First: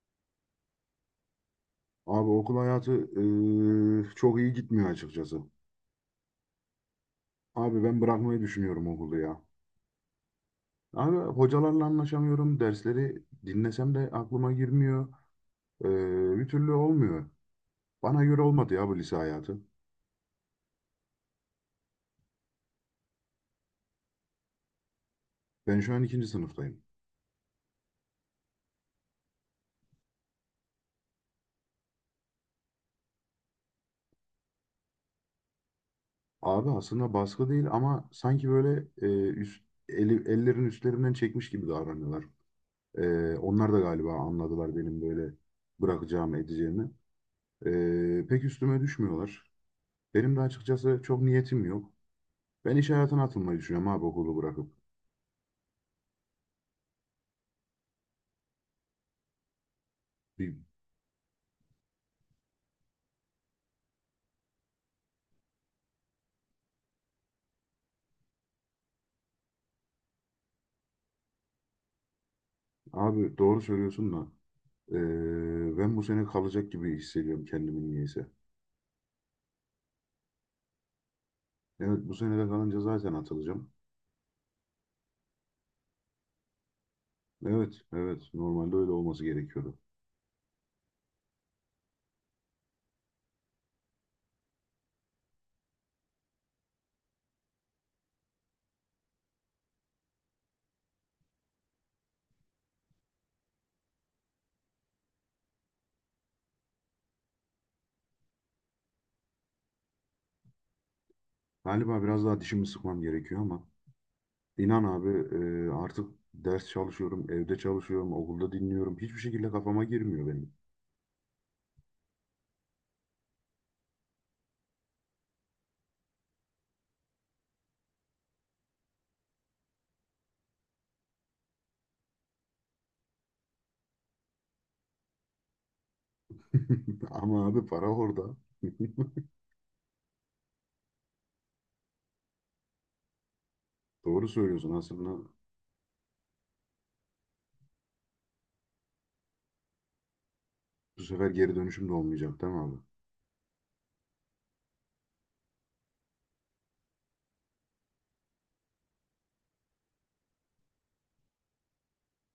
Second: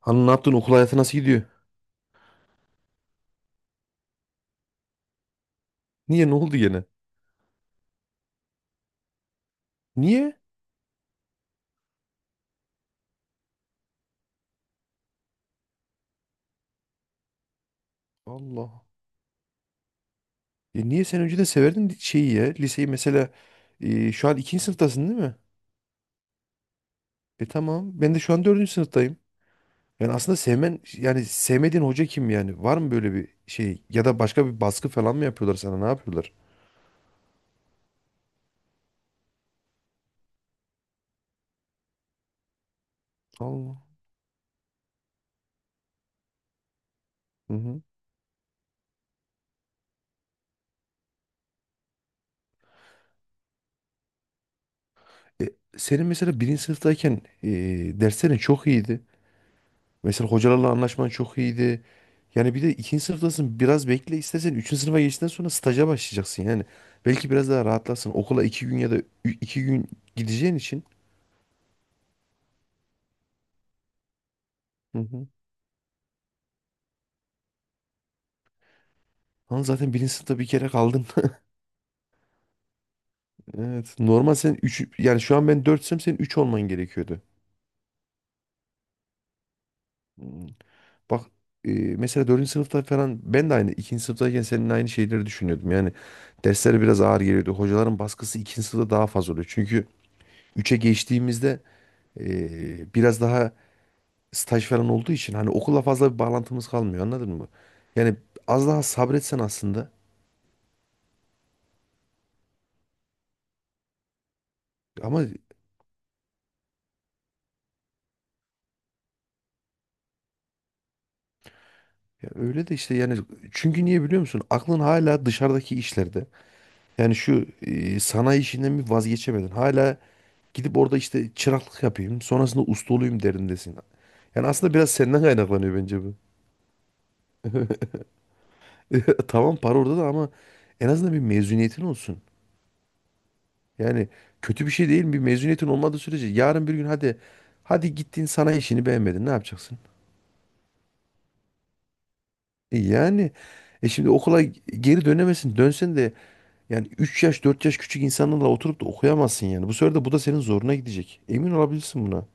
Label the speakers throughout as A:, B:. A: Hani ne yaptın, okul hayatı nasıl gidiyor?
B: Abi okul hayatı çok iyi gitmiyor açıkçası.
A: Niye, ne oldu gene?
B: Abi ben bırakmayı düşünüyorum okulu ya.
A: Niye?
B: Abi hocalarla anlaşamıyorum. Dersleri dinlesem de aklıma girmiyor. Eee, bir türlü olmuyor. Bana göre olmadı
A: Allah.
B: ya bu lise hayatı.
A: Ya niye sen önceden severdin şeyi, ya liseyi mesela, şu an ikinci sınıftasın değil mi?
B: Ben şu an ikinci sınıftayım.
A: Tamam ben de şu an dördüncü sınıftayım. Yani aslında sevmen, yani sevmediğin hoca kim yani? Var mı böyle bir şey, ya da başka bir baskı falan mı yapıyorlar sana, ne yapıyorlar?
B: Abi aslında baskı değil ama sanki böyle ellerin üstlerinden çekmiş gibi davranıyorlar. Onlar
A: Allah.
B: da galiba anladılar benim böyle bırakacağımı edeceğimi.
A: Hı hı.
B: Pek üstüme düşmüyorlar. Benim de açıkçası çok niyetim yok. Ben iş hayatına atılmayı düşünüyorum abi okulu bırakıp.
A: E, senin mesela birinci sınıftayken derslerin çok iyiydi. Mesela
B: Bir,
A: hocalarla anlaşman çok iyiydi. Yani bir de ikinci sınıftasın, biraz bekle, istersen üçüncü sınıfa geçtikten sonra staja başlayacaksın yani. Belki biraz daha rahatlarsın. Okula iki gün ya da iki gün gideceğin için.
B: abi doğru söylüyorsun da
A: Hı hı.
B: ben bu sene kalacak gibi hissediyorum kendimi niyeyse.
A: Ama zaten birinci sınıfta bir kere kaldın.
B: Evet bu sene de kalınca zaten atılacağım.
A: Evet. Normal sen üç, yani şu an ben dörtsem senin üç olman gerekiyordu.
B: Evet, evet, normalde öyle olması gerekiyordu.
A: Hmm. Bak, mesela dördüncü sınıfta falan ben de aynı ikinci sınıftayken senin aynı şeyleri düşünüyordum. Yani dersler biraz ağır geliyordu. Hocaların baskısı ikinci sınıfta daha fazla oluyor. Çünkü üçe geçtiğimizde biraz daha staj falan olduğu için hani okulla fazla bir bağlantımız kalmıyor, anladın mı? Yani az daha sabretsen aslında,
B: Galiba biraz daha dişimi sıkmam gerekiyor ama inan abi
A: ama
B: artık ders çalışıyorum, evde çalışıyorum, okulda dinliyorum. Hiçbir şekilde kafama girmiyor benim.
A: ya öyle de işte, yani çünkü niye biliyor musun? Aklın hala dışarıdaki işlerde. Yani şu sanayi işinden bir vazgeçemedin. Hala gidip orada işte çıraklık yapayım, sonrasında usta olayım derindesin. Yani aslında biraz senden kaynaklanıyor bence bu.
B: Ama abi para orada.
A: Tamam, para orada da ama en azından bir mezuniyetin olsun. Yani
B: Doğru
A: kötü
B: söylüyorsun
A: bir şey
B: aslında,
A: değil, bir mezuniyetin olmadığı sürece yarın bir gün hadi hadi gittin, sanayi işini beğenmedin, ne yapacaksın?
B: bu sefer geri dönüşüm de olmayacak değil mi abi?
A: Yani şimdi okula geri dönemesin. Dönsen de yani 3 yaş 4 yaş küçük insanlarla oturup da okuyamazsın yani. Bu sefer de bu da senin zoruna gidecek. Emin olabilirsin buna.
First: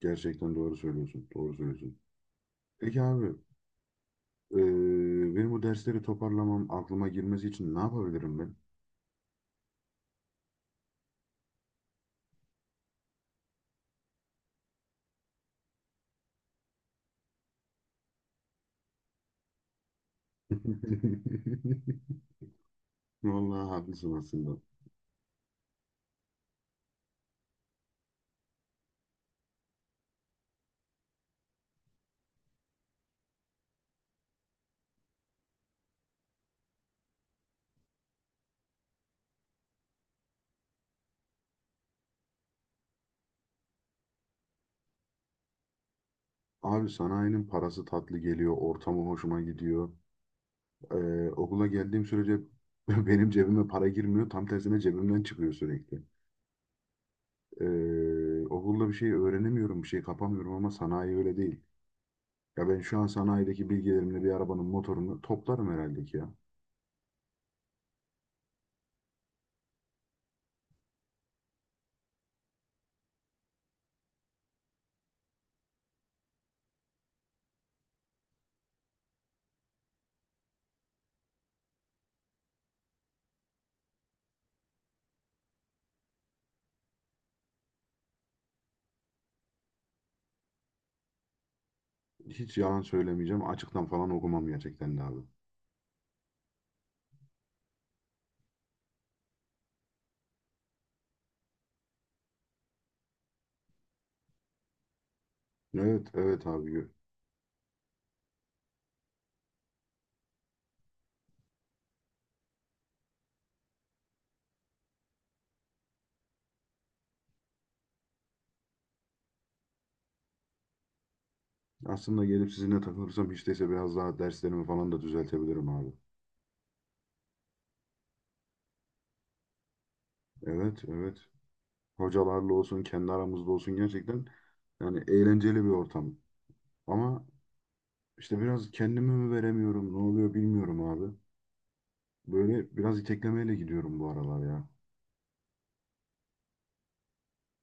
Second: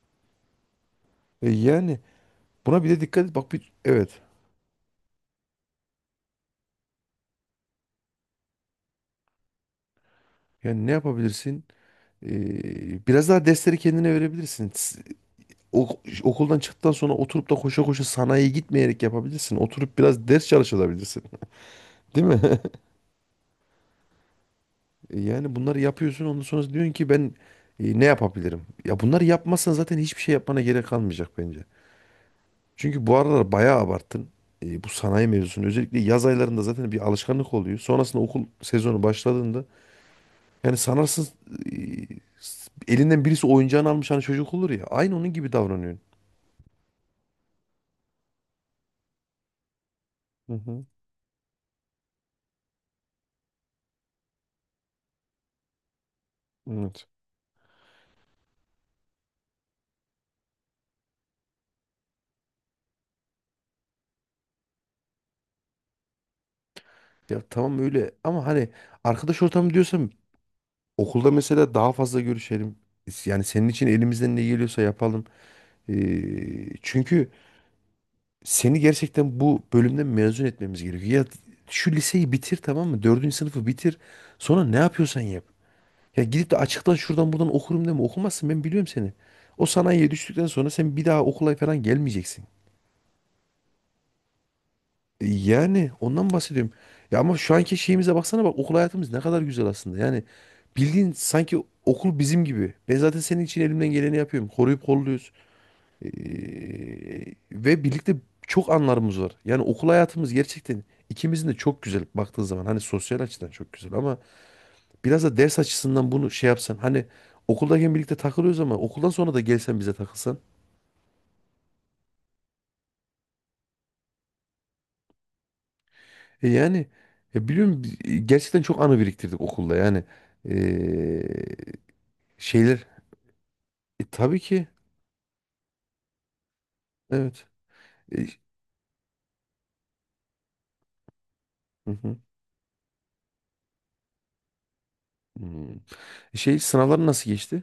B: Gerçekten doğru söylüyorsun.
A: E
B: Doğru söylüyorsun.
A: yani buna bir de
B: Peki
A: dikkat
B: abi,
A: et. Bak, bir evet.
B: benim bu dersleri toparlamam aklıma girmesi için ne yapabilirim ben?
A: Yani ne yapabilirsin? Biraz daha dersleri kendine verebilirsin. Okuldan çıktıktan sonra oturup da koşa koşa sanayiye gitmeyerek yapabilirsin. Oturup biraz ders çalışabilirsin. Değil mi?
B: Vallahi haklısın aslında.
A: Yani bunları yapıyorsun, ondan sonra diyorsun ki ben ne yapabilirim? Ya bunları yapmazsan zaten hiçbir şey yapmana gerek kalmayacak bence. Çünkü bu aralar bayağı abarttın. Bu sanayi mevzusunu. Özellikle yaz aylarında zaten bir alışkanlık oluyor. Sonrasında okul sezonu başladığında yani sanarsın e, elinden birisi oyuncağını almış, hani çocuk olur ya. Aynı onun gibi davranıyorsun.
B: Abi sanayinin parası tatlı geliyor, ortamı hoşuma gidiyor.
A: Hı hı.
B: Okula geldiğim sürece benim cebime para girmiyor, tam tersine cebimden çıkıyor sürekli.
A: Evet.
B: Okulda bir şey öğrenemiyorum, bir şey kapamıyorum ama sanayi öyle değil. Ya ben şu an sanayideki bilgilerimle bir arabanın motorunu toplarım herhalde ki ya.
A: Ya tamam öyle, ama hani arkadaş ortamı diyorsam, okulda mesela daha fazla görüşelim. Yani senin için elimizden ne geliyorsa yapalım. Çünkü seni gerçekten bu bölümden mezun etmemiz gerekiyor. Ya şu liseyi bitir, tamam mı? Dördüncü sınıfı bitir. Sonra ne yapıyorsan yap. Ya gidip de açıktan şuradan buradan okurum deme, okumazsın, ben biliyorum seni. O sanayiye düştükten sonra sen bir daha okula falan gelmeyeceksin.
B: Hiç yalan söylemeyeceğim, açıktan falan okumam gerçekten de abi.
A: Yani ondan bahsediyorum. Ya ama şu anki şeyimize baksana, bak okul hayatımız ne kadar güzel aslında. Yani bildiğin sanki okul bizim gibi. Ben zaten senin için elimden geleni yapıyorum. Koruyup kolluyoruz.
B: Evet,
A: E,
B: evet abi.
A: ve birlikte çok anlarımız var. Yani okul hayatımız gerçekten ikimizin de çok güzel, baktığın zaman. Hani sosyal açıdan çok güzel, ama biraz da ders açısından bunu şey yapsan. Hani okuldayken birlikte takılıyoruz, ama okuldan sonra da gelsen bize takılsan.
B: Aslında gelip sizinle takılırsam hiç değilse biraz daha derslerimi falan da düzeltebilirim abi.
A: Yani ya biliyorum, gerçekten çok anı biriktirdik okulda yani.
B: Evet, evet.
A: Ee,
B: Hocalarla olsun,
A: şeyler.
B: kendi aramızda olsun
A: E
B: gerçekten
A: tabii ki
B: yani eğlenceli bir ortam. Ama
A: evet. E,
B: işte biraz kendimi mi veremiyorum, ne oluyor bilmiyorum abi.
A: hı hı.
B: Böyle biraz iteklemeyle gidiyorum bu aralar ya.
A: Hmm. Sınavların nasıl geçti?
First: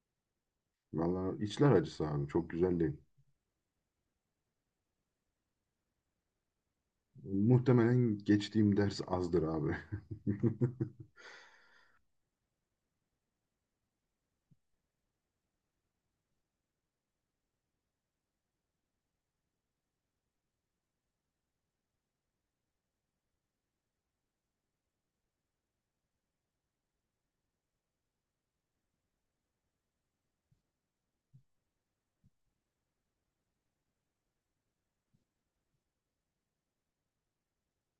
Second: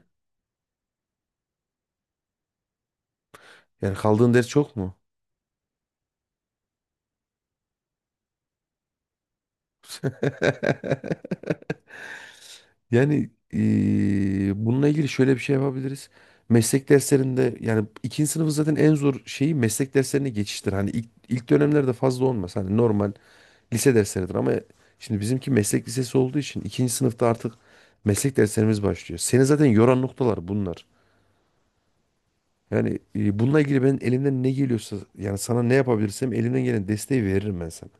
B: Valla içler acısı abi, çok güzel değil.
A: Yani kaldığın ders çok mu?
B: Muhtemelen geçtiğim ders azdır abi.
A: Yani bununla ilgili şöyle bir şey yapabiliriz. Meslek derslerinde yani ikinci sınıfı zaten en zor şeyi meslek derslerine geçiştir. Hani ilk dönemlerde fazla olmaz. Hani normal lise dersleridir, ama şimdi bizimki meslek lisesi olduğu için ikinci sınıfta artık meslek derslerimiz başlıyor. Seni zaten yoran noktalar bunlar. Yani bununla ilgili ben elimden ne geliyorsa, yani sana ne yapabilirsem elimden gelen desteği veririm ben sana.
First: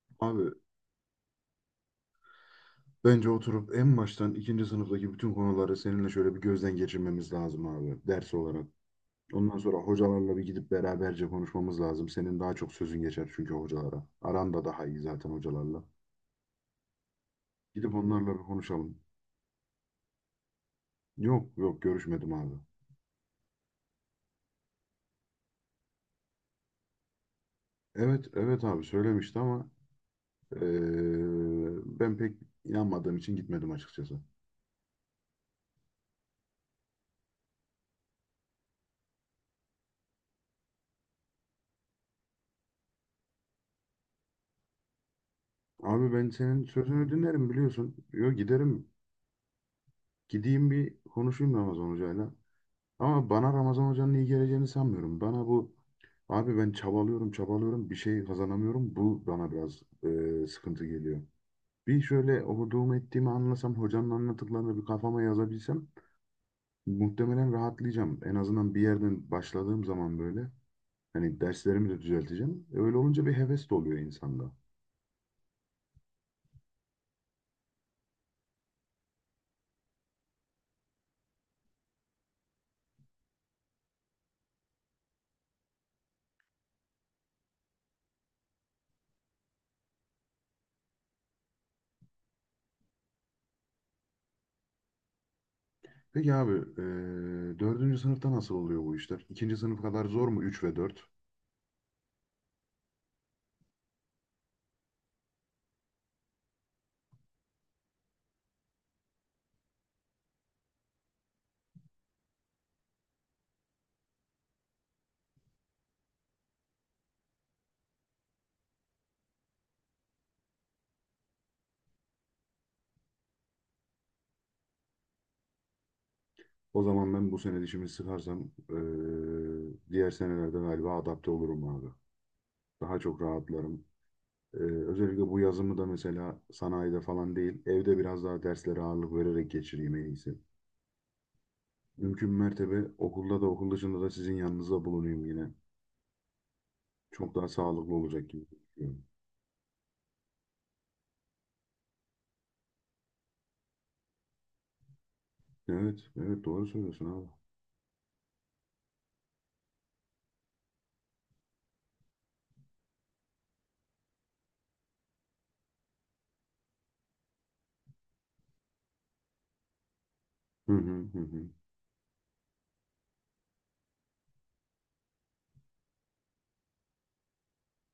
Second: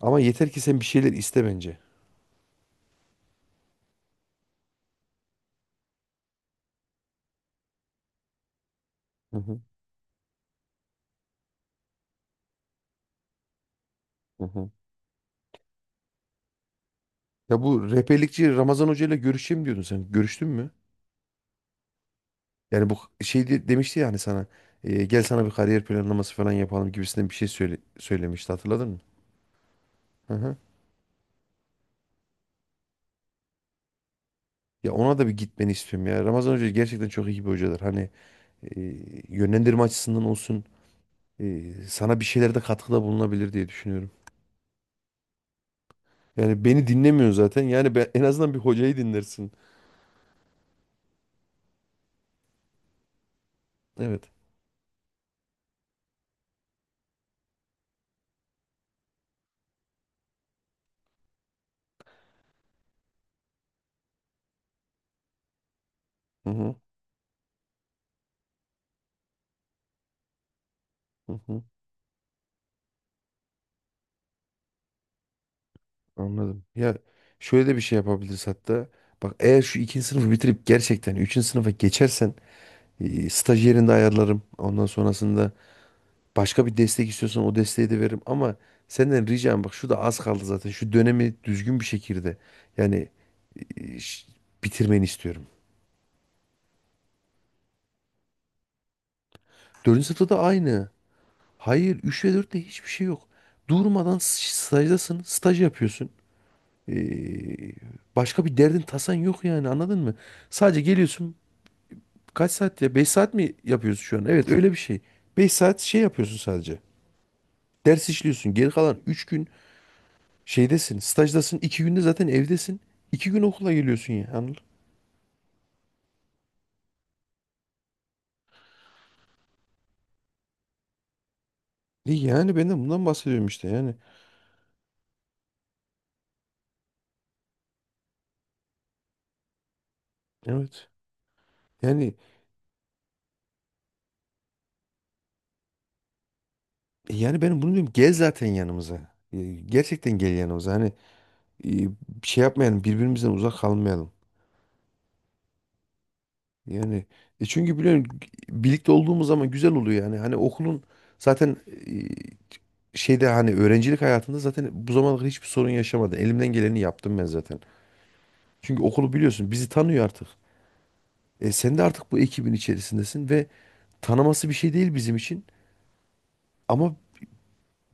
A: Ama yeter
B: Abi
A: ki sen bir şeyler iste bence.
B: bence oturup en baştan ikinci sınıftaki bütün konuları seninle şöyle bir gözden geçirmemiz lazım abi ders olarak.
A: Hı
B: Ondan
A: hı.
B: sonra hocalarla bir gidip beraberce konuşmamız lazım. Senin daha çok sözün geçer çünkü hocalara.
A: Hı
B: Aran da
A: hı.
B: daha iyi zaten hocalarla.
A: Ya bu
B: Gidip onlarla bir
A: rehberlikçi Ramazan
B: konuşalım.
A: Hoca ile görüşeyim diyordun sen. Görüştün mü?
B: Yok yok görüşmedim abi.
A: Yani bu şey demişti yani sana, gel sana bir kariyer planlaması falan yapalım gibisinden bir şey
B: Evet
A: söylemişti,
B: evet abi
A: hatırladın mı?
B: söylemişti ama
A: Hı hı.
B: eee, ben pek inanmadığım için gitmedim açıkçası.
A: Ya ona da bir gitmeni istiyorum ya. Ramazan Hoca gerçekten çok iyi bir hocadır. Hani e, yönlendirme açısından olsun, sana bir şeylerde katkıda bulunabilir diye düşünüyorum.
B: Abi ben senin
A: Yani beni
B: sözünü
A: dinlemiyor
B: dinlerim
A: zaten. Yani
B: biliyorsun.
A: en
B: Yo
A: azından bir
B: giderim.
A: hocayı dinlersin.
B: Gideyim bir konuşayım Ramazan hocayla. Ama bana Ramazan Hoca'nın iyi
A: Evet.
B: geleceğini sanmıyorum. Bana bu abi ben çabalıyorum çabalıyorum bir şey kazanamıyorum. Bu bana biraz e, sıkıntı geliyor. Bir şöyle okuduğumu ettiğimi anlasam hocanın anlattıklarını bir kafama yazabilsem
A: Hı hı.
B: muhtemelen rahatlayacağım. En azından bir yerden başladığım zaman böyle
A: Hı
B: hani
A: hı.
B: derslerimi de düzelteceğim. Öyle olunca bir heves de oluyor insanda.
A: Anladım. Ya şöyle de bir şey yapabiliriz hatta. Bak, eğer şu ikinci sınıfı bitirip gerçekten üçüncü sınıfa geçersen staj yerinde ayarlarım. Ondan sonrasında başka bir destek istiyorsan o desteği de veririm. Ama senden ricam, bak şu da az kaldı zaten. Şu dönemi düzgün bir şekilde, yani e, ş- bitirmeni istiyorum.
B: Peki abi e, dördüncü sınıfta nasıl oluyor bu işler? İkinci sınıf kadar
A: Dördüncü
B: zor
A: sınıfta da
B: mu? Üç ve
A: aynı.
B: dört?
A: Hayır, 3 ve dörtte hiçbir şey yok. Durmadan stajdasın. Staj yapıyorsun. E, başka bir derdin tasan yok yani, anladın mı? Sadece geliyorsun. Kaç saat ya? 5 saat mi yapıyorsun şu an? Evet, öyle bir şey. 5 saat şey yapıyorsun sadece. Ders işliyorsun. Geri kalan 3 gün şeydesin. Stajdasın. İki günde zaten evdesin. 2 gün okula geliyorsun ya. Anladın?
B: O zaman ben bu sene dişimi sıkarsam e, diğer senelerde galiba adapte olurum abi.
A: Yani ben de
B: Daha
A: bundan
B: çok
A: bahsediyorum işte
B: rahatlarım.
A: yani.
B: E, özellikle bu yazımı da mesela sanayide falan değil, evde biraz daha derslere ağırlık vererek geçireyim en iyisi.
A: Evet. Yani
B: Mümkün mertebe okulda da okul dışında da sizin yanınızda bulunayım yine. Çok daha
A: ben bunu diyorum.
B: sağlıklı
A: Gel
B: olacak gibi
A: zaten
B: düşünüyorum.
A: yanımıza. Gerçekten gel yanımıza. Hani e, şey yapmayalım. Birbirimizden uzak kalmayalım.
B: Evet, evet doğru
A: Yani
B: söylüyorsun abi.
A: çünkü biliyorum, birlikte olduğumuz zaman güzel oluyor yani. Hani okulun zaten şeyde, hani öğrencilik hayatında zaten bu zamana kadar hiçbir sorun yaşamadım. Elimden geleni yaptım ben zaten. Çünkü okulu biliyorsun, bizi tanıyor artık.
B: Hı hı hı hı.
A: Sen de artık bu ekibin içerisindesin ve tanıması bir şey değil bizim için. Ama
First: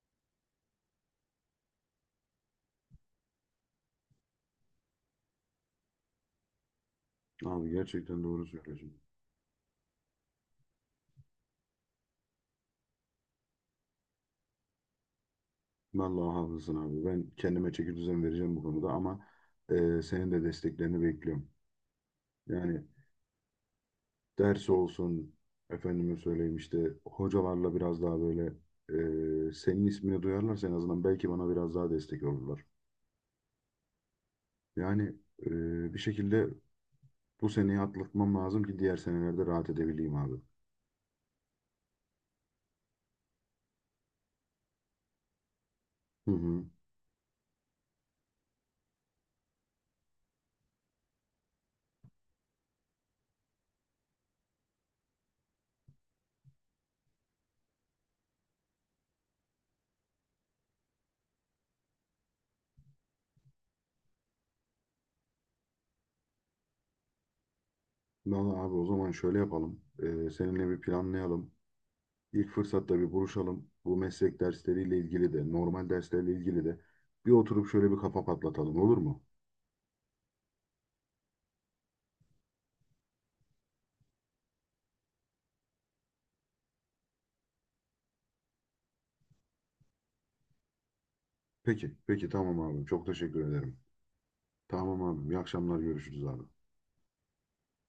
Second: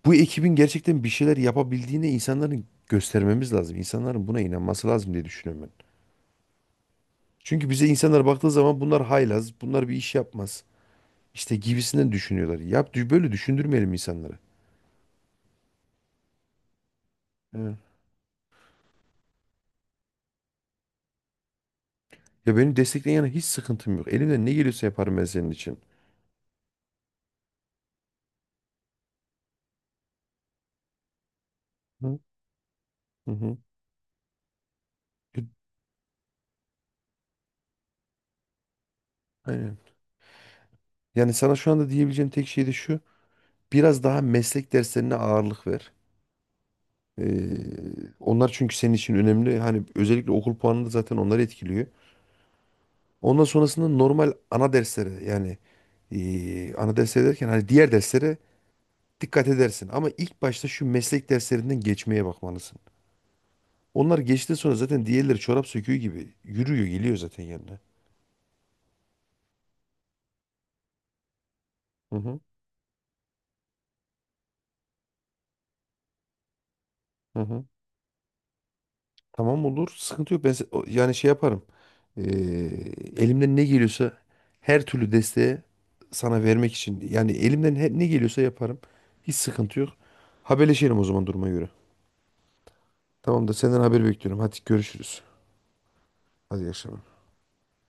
A: bu ekibin gerçekten bir şeyler yapabildiğini insanların göstermemiz lazım. İnsanların buna inanması lazım diye düşünüyorum ben.
B: Abi
A: Çünkü bize
B: gerçekten
A: insanlar
B: doğru
A: baktığı zaman
B: söylüyorsun.
A: bunlar haylaz, bunlar bir iş yapmaz, İşte gibisinden düşünüyorlar. Yap, böyle düşündürmeyelim insanları.
B: Vallahi haklısın abi. Ben kendime
A: Hı.
B: çeki düzen vereceğim bu konuda ama e, senin de desteklerini bekliyorum.
A: Ya beni
B: Yani
A: destekleyen yana hiç sıkıntım yok. Elimden ne
B: ders
A: geliyorsa yaparım ben
B: olsun
A: senin için.
B: efendime söyleyeyim işte hocalarla biraz daha böyle e, senin ismini duyarlarsa en azından belki bana biraz daha
A: Hı
B: destek olurlar.
A: hı. Hı.
B: Yani
A: E,
B: e, bir şekilde bu seneyi atlatmam lazım ki diğer senelerde rahat
A: Aynen.
B: edebileyim abi.
A: Yani sana şu anda diyebileceğim tek şey de şu. Biraz daha meslek derslerine ağırlık ver.
B: Hı hı.
A: Ee, onlar çünkü senin için önemli. Hani özellikle okul puanını da zaten onları etkiliyor. Ondan sonrasında normal ana derslere, yani ana dersler derken hani diğer derslere dikkat edersin. Ama ilk başta şu meslek derslerinden geçmeye bakmalısın. Onlar geçti, sonra zaten diğerleri çorap söküğü gibi yürüyor, geliyor zaten yanına.
B: Vallahi abi o zaman şöyle yapalım. E, seninle bir planlayalım.
A: Hı hı.
B: İlk fırsatta bir buluşalım. Bu meslek dersleriyle ilgili de normal derslerle ilgili de bir
A: Hı hı.
B: oturup şöyle bir kafa patlatalım olur mu?
A: Tamam, olur. Sıkıntı yok. Ben yani şey yaparım. Ee, elimden ne geliyorsa, her türlü desteği sana vermek için. Yani elimden ne geliyorsa yaparım. Hiç sıkıntı yok. Haberleşelim o zaman duruma göre.
B: Peki, peki tamam abi. Çok teşekkür
A: Tamam da
B: ederim.
A: senden haber bekliyorum. Hadi
B: Tamam
A: görüşürüz.
B: abi. İyi akşamlar görüşürüz abi.
A: Hadi iyi akşamlar.